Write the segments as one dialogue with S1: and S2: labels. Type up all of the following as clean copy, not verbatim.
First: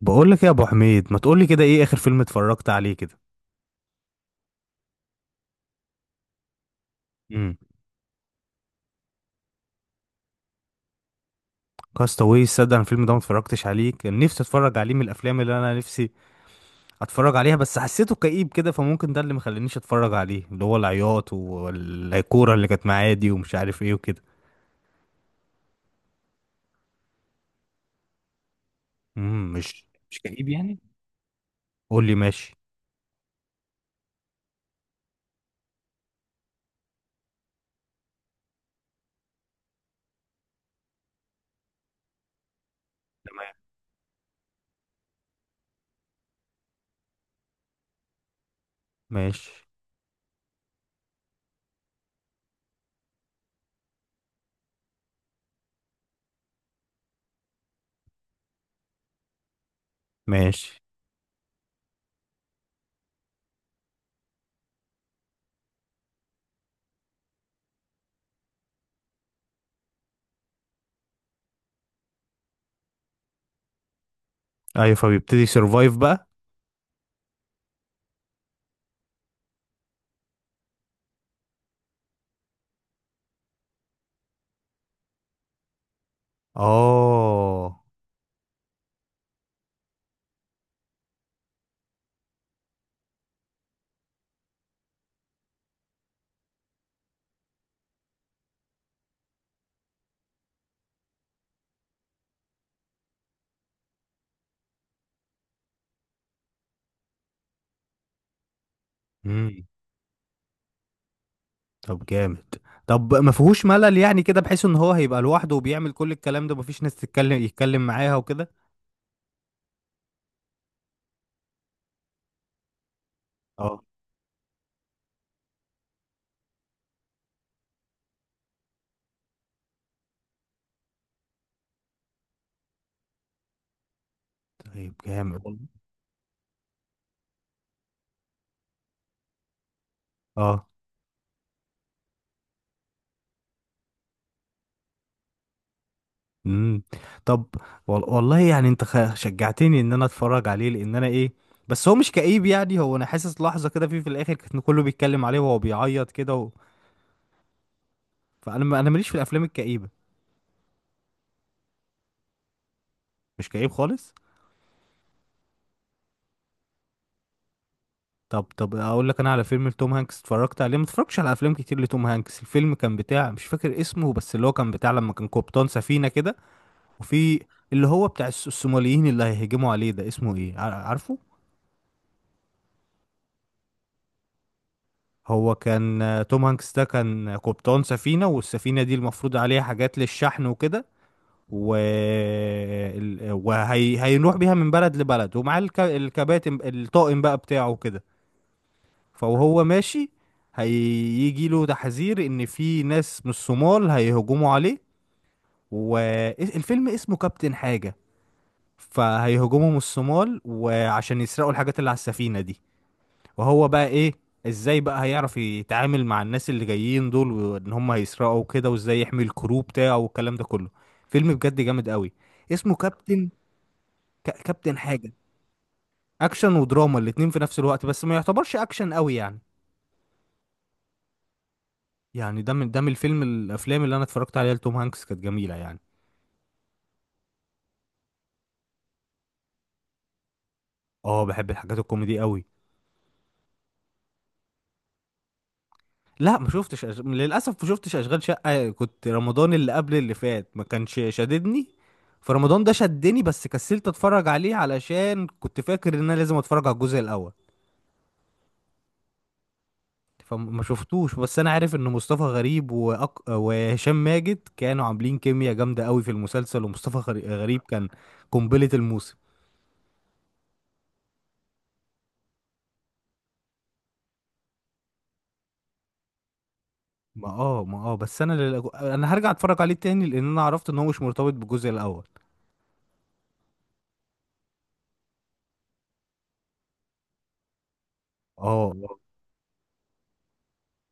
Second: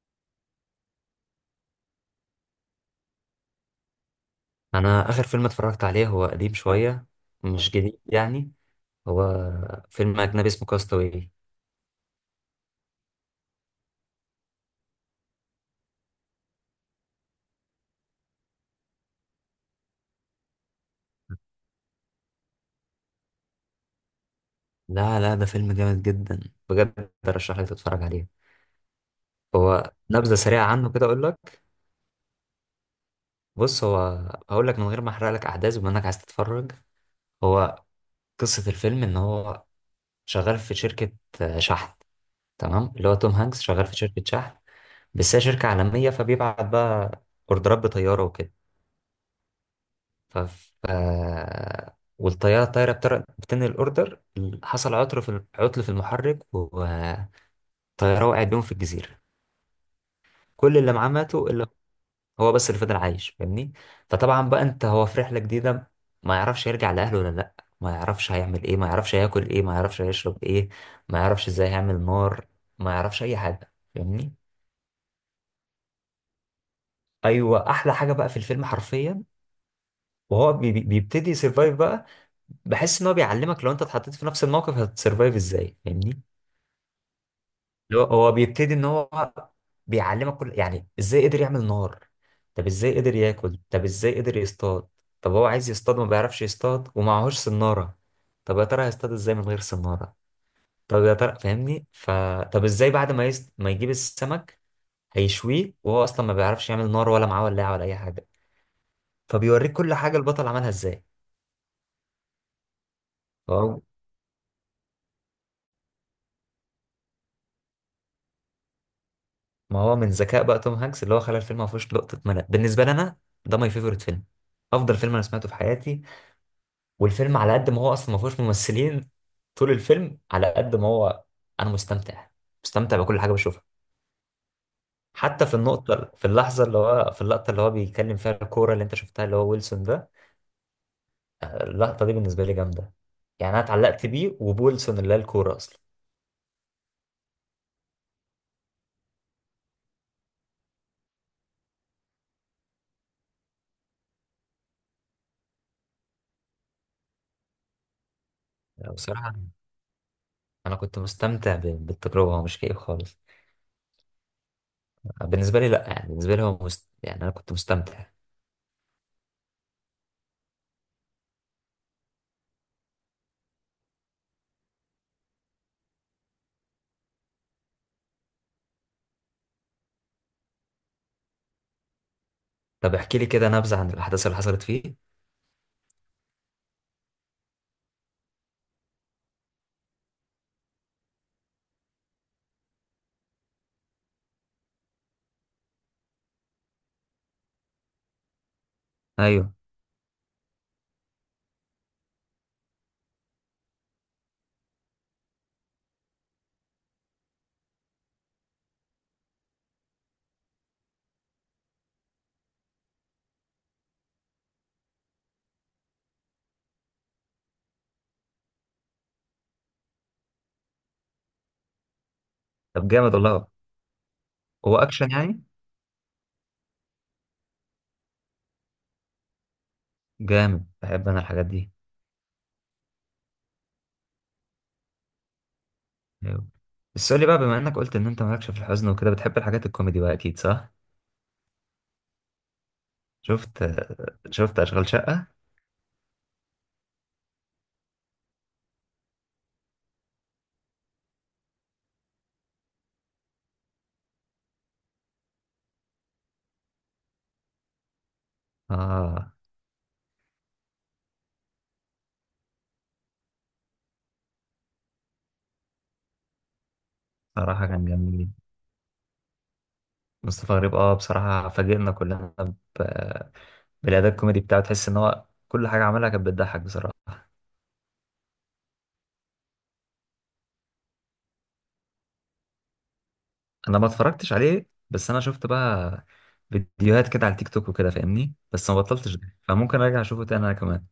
S1: بقول لك إيه يا ابو حميد؟ ما تقول لي كده، ايه اخر فيلم اتفرجت عليه كده؟
S2: انا اخر فيلم اتفرجت عليه هو قديم شويه،
S1: امم.
S2: مش جديد يعني. هو فيلم اجنبي اسمه كاستاوي.
S1: كاستاوي، صدق انا الفيلم ده ما اتفرجتش عليه. كان نفسي اتفرج عليه، من الافلام اللي انا نفسي اتفرج عليها، بس حسيته كئيب كده فممكن ده اللي مخلينيش اتفرج عليه، اللي هو العياط والكوره اللي كانت معايا دي ومش عارف ايه وكده.
S2: لا لا، ده فيلم جامد جدا، بجد ارشح لك تتفرج عليه.
S1: مش
S2: هو
S1: مش
S2: نبذه
S1: كئيب
S2: سريعه
S1: يعني؟
S2: عنه كده اقول لك.
S1: قول لي ماشي.
S2: بص، هو هقول لك من غير ما احرق لك احداث بما انك عايز تتفرج. هو قصه الفيلم ان هو شغال في شركه، شحن. تمام، اللي هو توم
S1: تمام.
S2: هانكس شغال في شركه شحن، بس هي شركه عالميه، فبيبعت بقى اوردرات بطياره وكده.
S1: ماشي.
S2: ف ف- والطيارة الطايرة بتنقل الأوردر. حصل عطر في عطل في المحرك والطيارة وقعت بيهم في الجزيرة.
S1: ماشي.
S2: كل اللي معاه ماتوا إلا هو بس اللي فضل عايش، فاهمني. فطبعا بقى أنت هو في رحلة جديدة، ما يعرفش يرجع لأهله ولا لأ، ما يعرفش هيعمل إيه، ما يعرفش هياكل إيه، ما يعرفش هيشرب إيه، ما يعرفش إزاي هيعمل نار، ما يعرفش أي حاجة، فاهمني.
S1: ايوه، فبيبتدي سيرفايف بقى.
S2: أيوة، أحلى حاجة بقى في الفيلم حرفيا، وهو بيبتدي يسرفايف بقى. بحس ان هو بيعلمك لو انت اتحطيت في نفس الموقف هتسرفايف ازاي، فاهمني.
S1: اه.
S2: اللي هو بيبتدي ان هو بيعلمك كل، يعني ازاي قدر يعمل نار، طب ازاي قدر ياكل، طب ازاي قدر يصطاد، طب هو عايز يصطاد ما بيعرفش يصطاد ومعهوش سنارة، طب يا ترى هيصطاد ازاي من غير سنارة، طب يا ترى فاهمني. طب ازاي بعد ما ما يجيب السمك هيشويه، وهو اصلا ما بيعرفش يعمل نار ولا معاه ولاعة ولا اي حاجة. فبيوريك كل حاجة البطل عملها ازاي.
S1: طب جامد. طب ما فيهوش ملل يعني كده، بحيث ان هو هيبقى لوحده وبيعمل كل الكلام ده مفيش ناس تتكلم يتكلم معاها وكده؟
S2: ما هو من ذكاء بقى توم هانكس اللي هو خلى الفيلم ما فيهوش لقطه ملل بالنسبه لي انا. ده ماي
S1: اه.
S2: فيفورت فيلم، افضل فيلم انا سمعته في حياتي. والفيلم على قد ما هو اصلا ما فيهوش ممثلين، طول الفيلم على قد ما هو انا مستمتع، مستمتع بكل حاجه بشوفها.
S1: طيب جامد
S2: حتى في
S1: والله.
S2: النقطه، في اللحظه اللي هو في اللقطه اللي هو بيتكلم فيها الكوره اللي انت شفتها اللي هو ويلسون ده،
S1: اه.
S2: اللقطه دي بالنسبه لي جامده. يعني انا اتعلقت بيه وبويلسون اللي هي الكوره اصلا.
S1: امم. طب والله يعني، انت شجعتني ان انا اتفرج عليه، لان انا ايه، بس هو مش كئيب يعني؟ هو انا حاسس لحظة كده فيه في الاخر كان كله بيتكلم عليه وهو بيعيط كده فانا انا
S2: لا،
S1: ماليش في
S2: بصراحه
S1: الافلام الكئيبة.
S2: انا كنت مستمتع بالتجربه، هو مش كئيب خالص.
S1: مش كئيب خالص.
S2: بالنسبه لي لا، يعني بالنسبه لي هو يعني انا كنت مستمتع.
S1: طب اقول لك انا على فيلم لتوم هانكس اتفرجت عليه، ما اتفرجتش على افلام كتير لتوم هانكس. الفيلم كان بتاع، مش فاكر اسمه، بس اللي هو كان بتاع لما كان قبطان سفينة كده. وفي اللي هو بتاع الصوماليين اللي هيهجموا عليه، ده اسمه ايه عارفه؟
S2: طب احكي لي كده نبذة عن الأحداث اللي حصلت فيه.
S1: هو كان، توم هانكس ده كان قبطان سفينة، والسفينة دي المفروض عليها حاجات للشحن وكده. هيروح بيها من بلد لبلد، ومعاه الكباتن، الطاقم بقى بتاعه كده.
S2: أيوه.
S1: فوهو ماشي، هيجي له تحذير ان في ناس من الصومال هيهجموا عليه. والفيلم اسمه كابتن حاجة. فهيهجموا من الصومال، وعشان يسرقوا الحاجات اللي على السفينة دي. وهو بقى ايه، ازاي بقى هيعرف يتعامل مع الناس اللي جايين دول، وان هم هيسرقوا كده، وازاي يحمي الكرو بتاعه والكلام ده كله. فيلم بجد جامد قوي، اسمه
S2: طب جامد
S1: كابتن،
S2: والله. هو
S1: كابتن
S2: أكشن
S1: حاجة.
S2: يعني؟
S1: اكشن ودراما الاتنين في نفس الوقت، بس ما يعتبرش اكشن قوي يعني.
S2: جامد، بحب أنا الحاجات دي.
S1: يعني ده من الافلام اللي انا اتفرجت عليها لتوم هانكس كانت جميله يعني.
S2: أيوه. بس قول لي بقى، بما إنك قلت إن أنت مالكش في الحزن وكده بتحب الحاجات الكوميدي بقى، أكيد صح؟
S1: اه، بحب الحاجات الكوميدي قوي.
S2: شفت؟ شفت أشغال شقة؟
S1: لا ما شفتش للاسف ما شفتش اشغال شقه. كنت رمضان اللي قبل اللي فات ما كانش شددني، فرمضان ده شدني بس كسلت اتفرج عليه علشان كنت فاكر ان انا لازم اتفرج على الجزء الاول.
S2: آه.
S1: فما شفتوش. بس انا عارف ان مصطفى غريب وهشام ماجد كانوا عاملين كيمياء جامده قوي في المسلسل. ومصطفى غريب
S2: صراحة كان
S1: كان
S2: جميل.
S1: قنبله الموسم.
S2: مصطفى غريب، بصراحة فاجئنا كلنا ب... بالأداء الكوميدي بتاعه، تحس إن هو كل حاجة عملها كانت بتضحك بصراحة.
S1: ما اه ما اه بس انا هرجع اتفرج عليه تاني، لان انا عرفت ان هو مش مرتبط بالجزء الاول.
S2: انا ما اتفرجتش عليه بس انا شفت بقى فيديوهات كده على التيك توك وكده فاهمني،
S1: اه.
S2: بس ما
S1: آه.
S2: بطلتش ده، فممكن ارجع اشوفه تاني انا كمان.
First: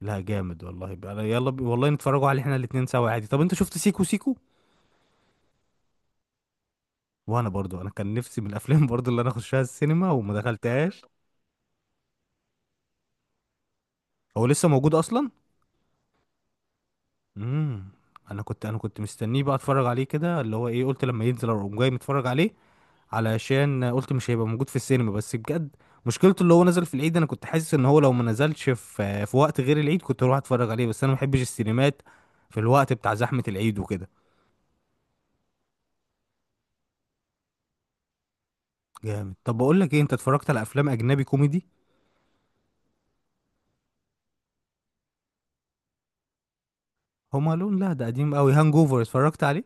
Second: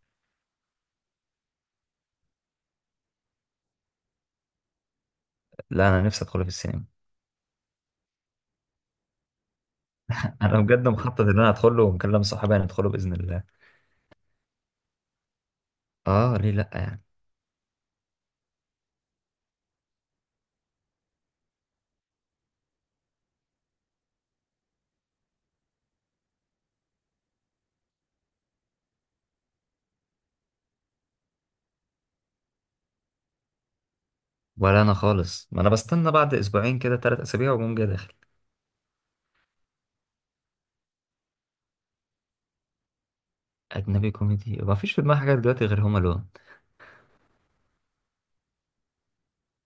S1: لا جامد والله بقى. يلا والله نتفرجوا عليه احنا الاتنين سوا عادي. طب انت شفت سيكو سيكو؟
S2: لا، انا نفسي ادخله في السينما.
S1: وانا برضو، انا كان نفسي من الافلام برضو، اللي انا اخشها السينما وما
S2: انا بجد
S1: دخلتهاش.
S2: مخطط ان انا ادخله، ومكلم صحابي هندخله باذن الله.
S1: هو لسه موجود اصلا؟
S2: اه، ليه لا يعني.
S1: امم. انا كنت مستنيه بقى اتفرج عليه كده، اللي هو ايه، قلت لما ينزل اقوم جاي متفرج عليه، علشان قلت مش هيبقى موجود في السينما. بس بجد مشكلته اللي هو نزل في العيد، انا كنت حاسس ان هو لو ما نزلش في وقت غير العيد كنت اروح اتفرج عليه، بس انا ما بحبش السينمات في الوقت بتاع زحمة العيد وكده.
S2: ولا انا خالص، ما انا بستنى بعد اسبوعين كده، 3 أسابيع، واقوم جاي داخل.
S1: جامد. طب بقول لك ايه، انت اتفرجت على افلام اجنبي كوميدي؟
S2: اجنبي كوميدي، ما فيش في دماغي حاجه دلوقتي غير هوم الون.
S1: هوم الون، لا ده قديم قوي. هانج اوفر اتفرجت عليه؟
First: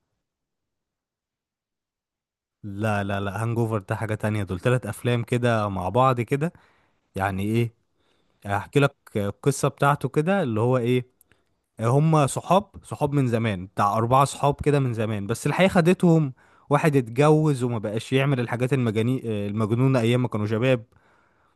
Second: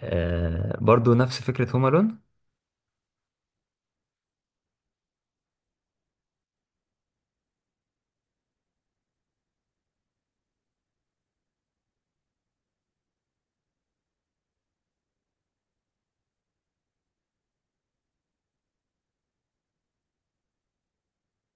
S2: آه، برضو نفس فكره هوم الون.
S1: لا لا لا، هانج اوفر ده حاجة تانية، دول تلات افلام كده مع بعض كده. يعني ايه، هحكي لك القصة بتاعته كده، اللي هو ايه، هم صحاب صحاب من زمان بتاع أربعة صحاب كده من زمان، بس الحقيقة خدتهم. واحد اتجوز وما بقاش يعمل الحاجات المجنونة أيام ما كانوا شباب.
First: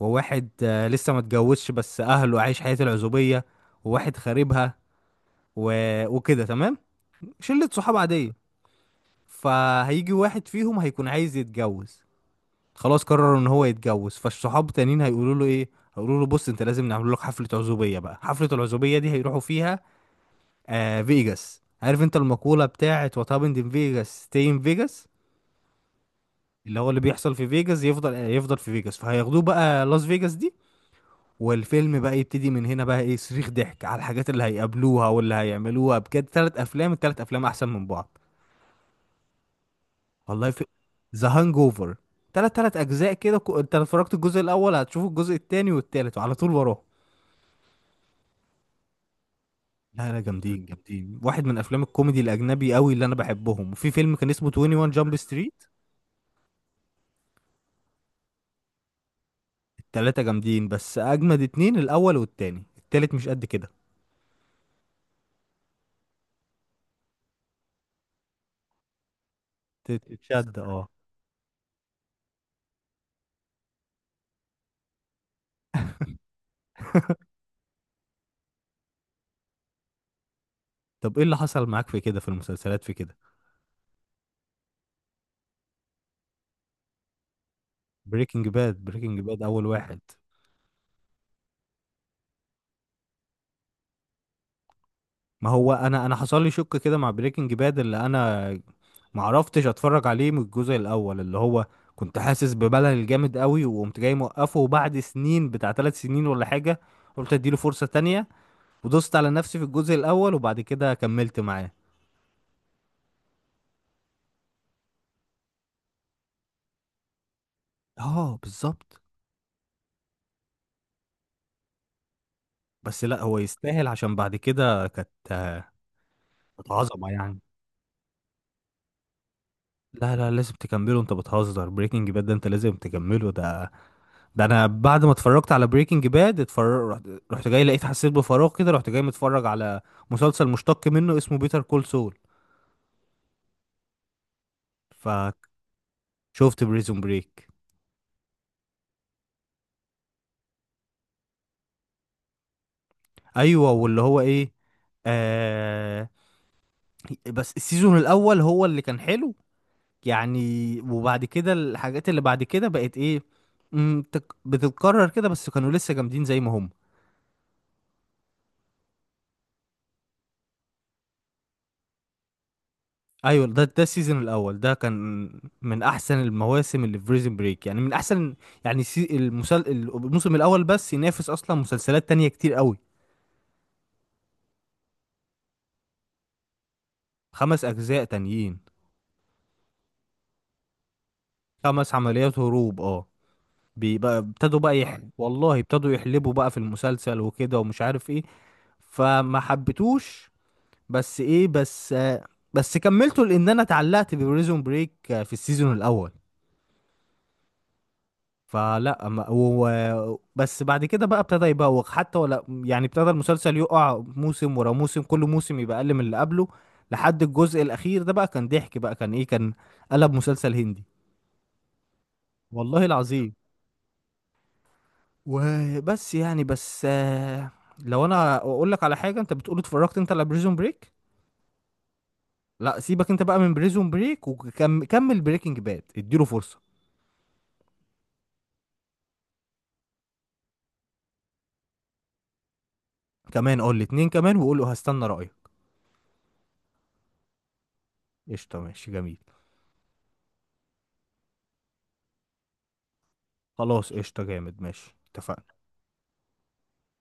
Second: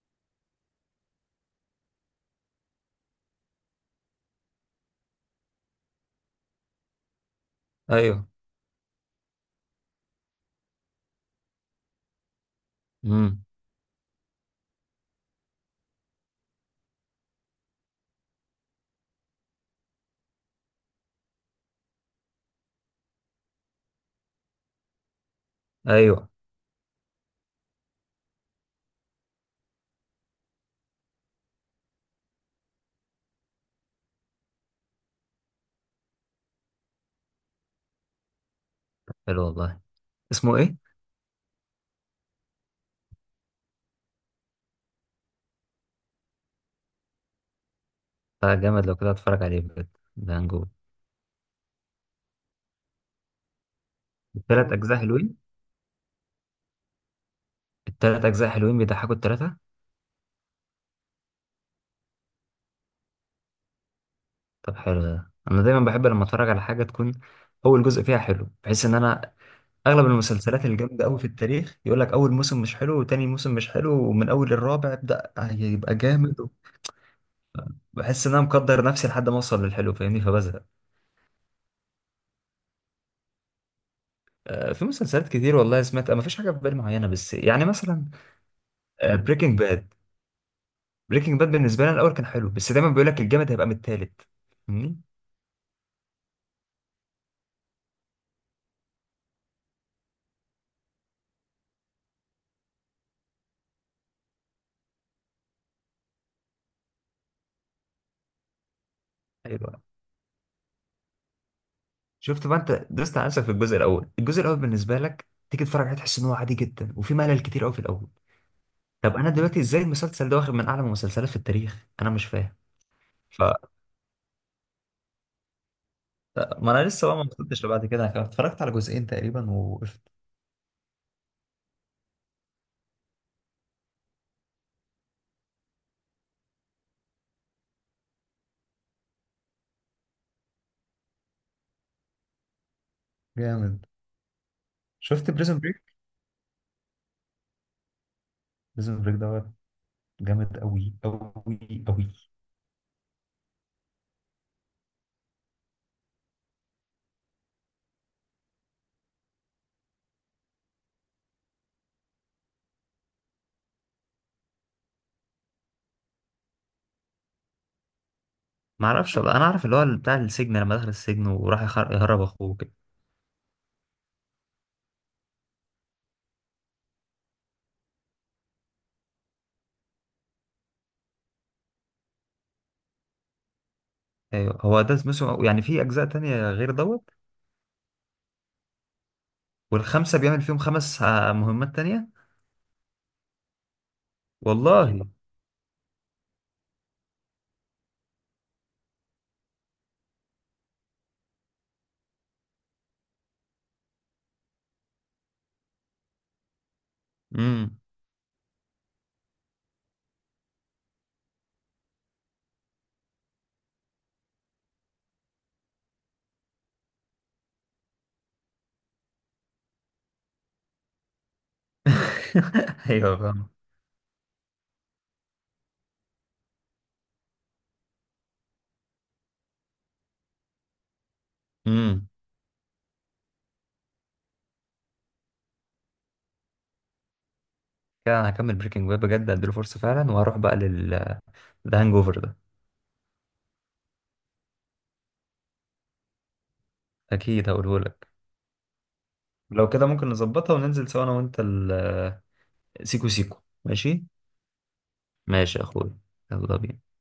S1: وواحد لسه ما اتجوزش بس أهله عايش حياة العزوبية. وواحد خاربها و... وكده تمام، شلة صحاب
S2: ايوه.
S1: عادية. فهيجي واحد فيهم هيكون عايز يتجوز، خلاص قرر
S2: امم.
S1: ان هو يتجوز، فالصحاب التانيين هيقولوا له ايه، هيقولوا له بص انت لازم نعمل لك حفلة عزوبية بقى. حفلة العزوبية دي هيروحوا فيها فيجاس، عارف انت المقولة بتاعت وات هابند ان فيجاس ستي ان فيجاس،
S2: ايوه.
S1: اللي بيحصل في فيجاس يفضل، يفضل في فيجاس. فهياخدوه بقى لاس فيجاس دي، والفيلم بقى يبتدي من هنا بقى، ايه صريخ ضحك على الحاجات اللي هيقابلوها واللي هيعملوها. بجد تلات افلام التلات افلام احسن من بعض.
S2: حلو والله.
S1: والله،
S2: اسمه
S1: في
S2: ايه؟
S1: ذا هانج اوفر، تلات اجزاء كده. انت لو اتفرجت الجزء الاول هتشوف الجزء التاني والتالت وعلى طول وراه.
S2: آه، جامد. لو كده اتفرج عليه بجد.
S1: لا لا،
S2: ده
S1: جامدين
S2: هنجو،
S1: جامدين، واحد من افلام الكوميدي الاجنبي قوي اللي انا بحبهم. وفي فيلم كان اسمه
S2: ثلاث
S1: 21
S2: اجزاء
S1: جامب
S2: حلوين،
S1: ستريت.
S2: التلات أجزاء حلوين، بيضحكوا التلاتة.
S1: التلاتة جامدين، بس أجمد اتنين الأول والتاني، التالت مش قد كده.
S2: طب حلو. ده أنا دايما بحب لما أتفرج على حاجة تكون أول جزء فيها حلو، بحيث إن أنا أغلب
S1: تتشد،
S2: المسلسلات
S1: اه.
S2: الجامدة أوي في التاريخ يقول لك أول موسم مش حلو، وتاني موسم مش حلو، ومن أول الرابع ابدأ هيبقى جامد. بحس إن أنا مقدر نفسي لحد ما أوصل للحلو، فاهمني، فبزهق.
S1: طب ايه اللي حصل معاك في كده في المسلسلات في كده؟
S2: في مسلسلات كتير والله سمعت، ما فيش حاجة في بالي معينة، بس يعني مثلا
S1: بريكنج باد، بريكنج باد
S2: بريكنج
S1: أول
S2: باد.
S1: واحد.
S2: بريكنج باد بالنسبة لي أنا الأول كان حلو، بس دايما بيقول لك الجامد هيبقى من التالت، فاهمني؟
S1: ما هو أنا حصل لي شك كده مع بريكنج باد، اللي أنا معرفتش أتفرج عليه من الجزء الأول، اللي هو كنت حاسس بملل جامد قوي وقمت جاي موقفه. وبعد سنين، بتاع ثلاث سنين ولا حاجة، قلت اديله فرصة تانية، ودوست على نفسي في
S2: أيوة.
S1: الجزء الأول وبعد كده كملت معاه.
S2: شفت بقى، انت دوست على نفسك في الجزء الاول. الجزء الاول بالنسبه لك تيجي تتفرج عليه تحس ان هو عادي جدا وفي ملل كتير قوي في الاول.
S1: اه بالظبط.
S2: طب انا دلوقتي ازاي المسلسل ده واخد من اعلى المسلسلات في التاريخ؟ انا مش فاهم.
S1: بس لا، هو
S2: ف
S1: يستاهل، عشان بعد كده كانت،
S2: ما
S1: كانت
S2: انا لسه
S1: عظمه
S2: بقى ما
S1: يعني.
S2: وصلتش لبعد كده، انا اتفرجت على جزئين تقريبا ووقفت.
S1: لا لا، لازم تكمله، انت بتهزر، بريكنج باد ده انت لازم تكمله. ده ده انا بعد ما اتفرجت على بريكنج باد، اتفرج رحت جاي حسيت بفراغ كده، رحت جاي متفرج على مسلسل مشتق منه اسمه بيتر كول سول.
S2: جامد. شفت
S1: فشفت
S2: بريزون بريك؟
S1: بريزون بريك.
S2: بريزون بريك ده جامد قوي قوي قوي.
S1: ايوه، واللي هو ايه، آه بس السيزون الاول هو اللي كان حلو يعني. وبعد كده الحاجات اللي بعد كده بقت ايه، بتتكرر كده، بس كانوا لسه جامدين زي ما هم.
S2: ما اعرفش بقى، انا اعرف اللي هو بتاع السجن لما دخل السجن وراح يهرب اخوه كده.
S1: ايوه، ده السيزون الاول ده كان من احسن المواسم اللي في بريزن بريك، يعني من احسن، يعني الموسم الاول بس ينافس اصلا مسلسلات تانية كتير قوي.
S2: ايوه، هو ده اسمه يعني، في اجزاء تانية غير دوت؟
S1: خمس اجزاء تانيين،
S2: والخمسه بيعمل فيهم خمس مهمات
S1: خمس
S2: تانية.
S1: عمليات هروب، اه. بيبقى ابتدوا بقى
S2: والله.
S1: والله ابتدوا يحلبوا بقى في المسلسل وكده ومش عارف ايه، فما حبيتوش. بس ايه، بس بس كملته لان انا اتعلقت ببريزون بريك في السيزون الاول.
S2: امم.
S1: فلا ما- و... و- بس بعد كده بقى ابتدى يبوخ حتى، ولا يعني ابتدى المسلسل يقع موسم ورا موسم، كل موسم يبقى اقل من اللي قبله. لحد الجزء الاخير ده بقى كان ضحك بقى، كان ايه، كان قلب مسلسل هندي، والله
S2: ايوه
S1: العظيم.
S2: فاهم.
S1: وبس يعني، بس لو انا اقول لك على حاجه انت بتقول اتفرجت انت على بريزون بريك،
S2: امم.
S1: لا سيبك انت بقى من بريزون بريك، وكمل بريكنج باد اديله فرصه.
S2: كده انا هكمل بريكنج باد بجد، اديله فرصه فعلا. وهروح بقى لل ده هانج اوفر ده.
S1: كمان قول لي اتنين كمان، وقول له هستنى رأيك.
S2: اكيد هقوله لك.
S1: قشطة، ماشي، جميل.
S2: لو كده ممكن نظبطها وننزل سوا انا وانت، ال سيكو سيكو
S1: خلاص
S2: ماشي.
S1: قشطة، جامد، ماشي،
S2: ماشي
S1: اتفقنا.
S2: يا اخويا. يلا بينا.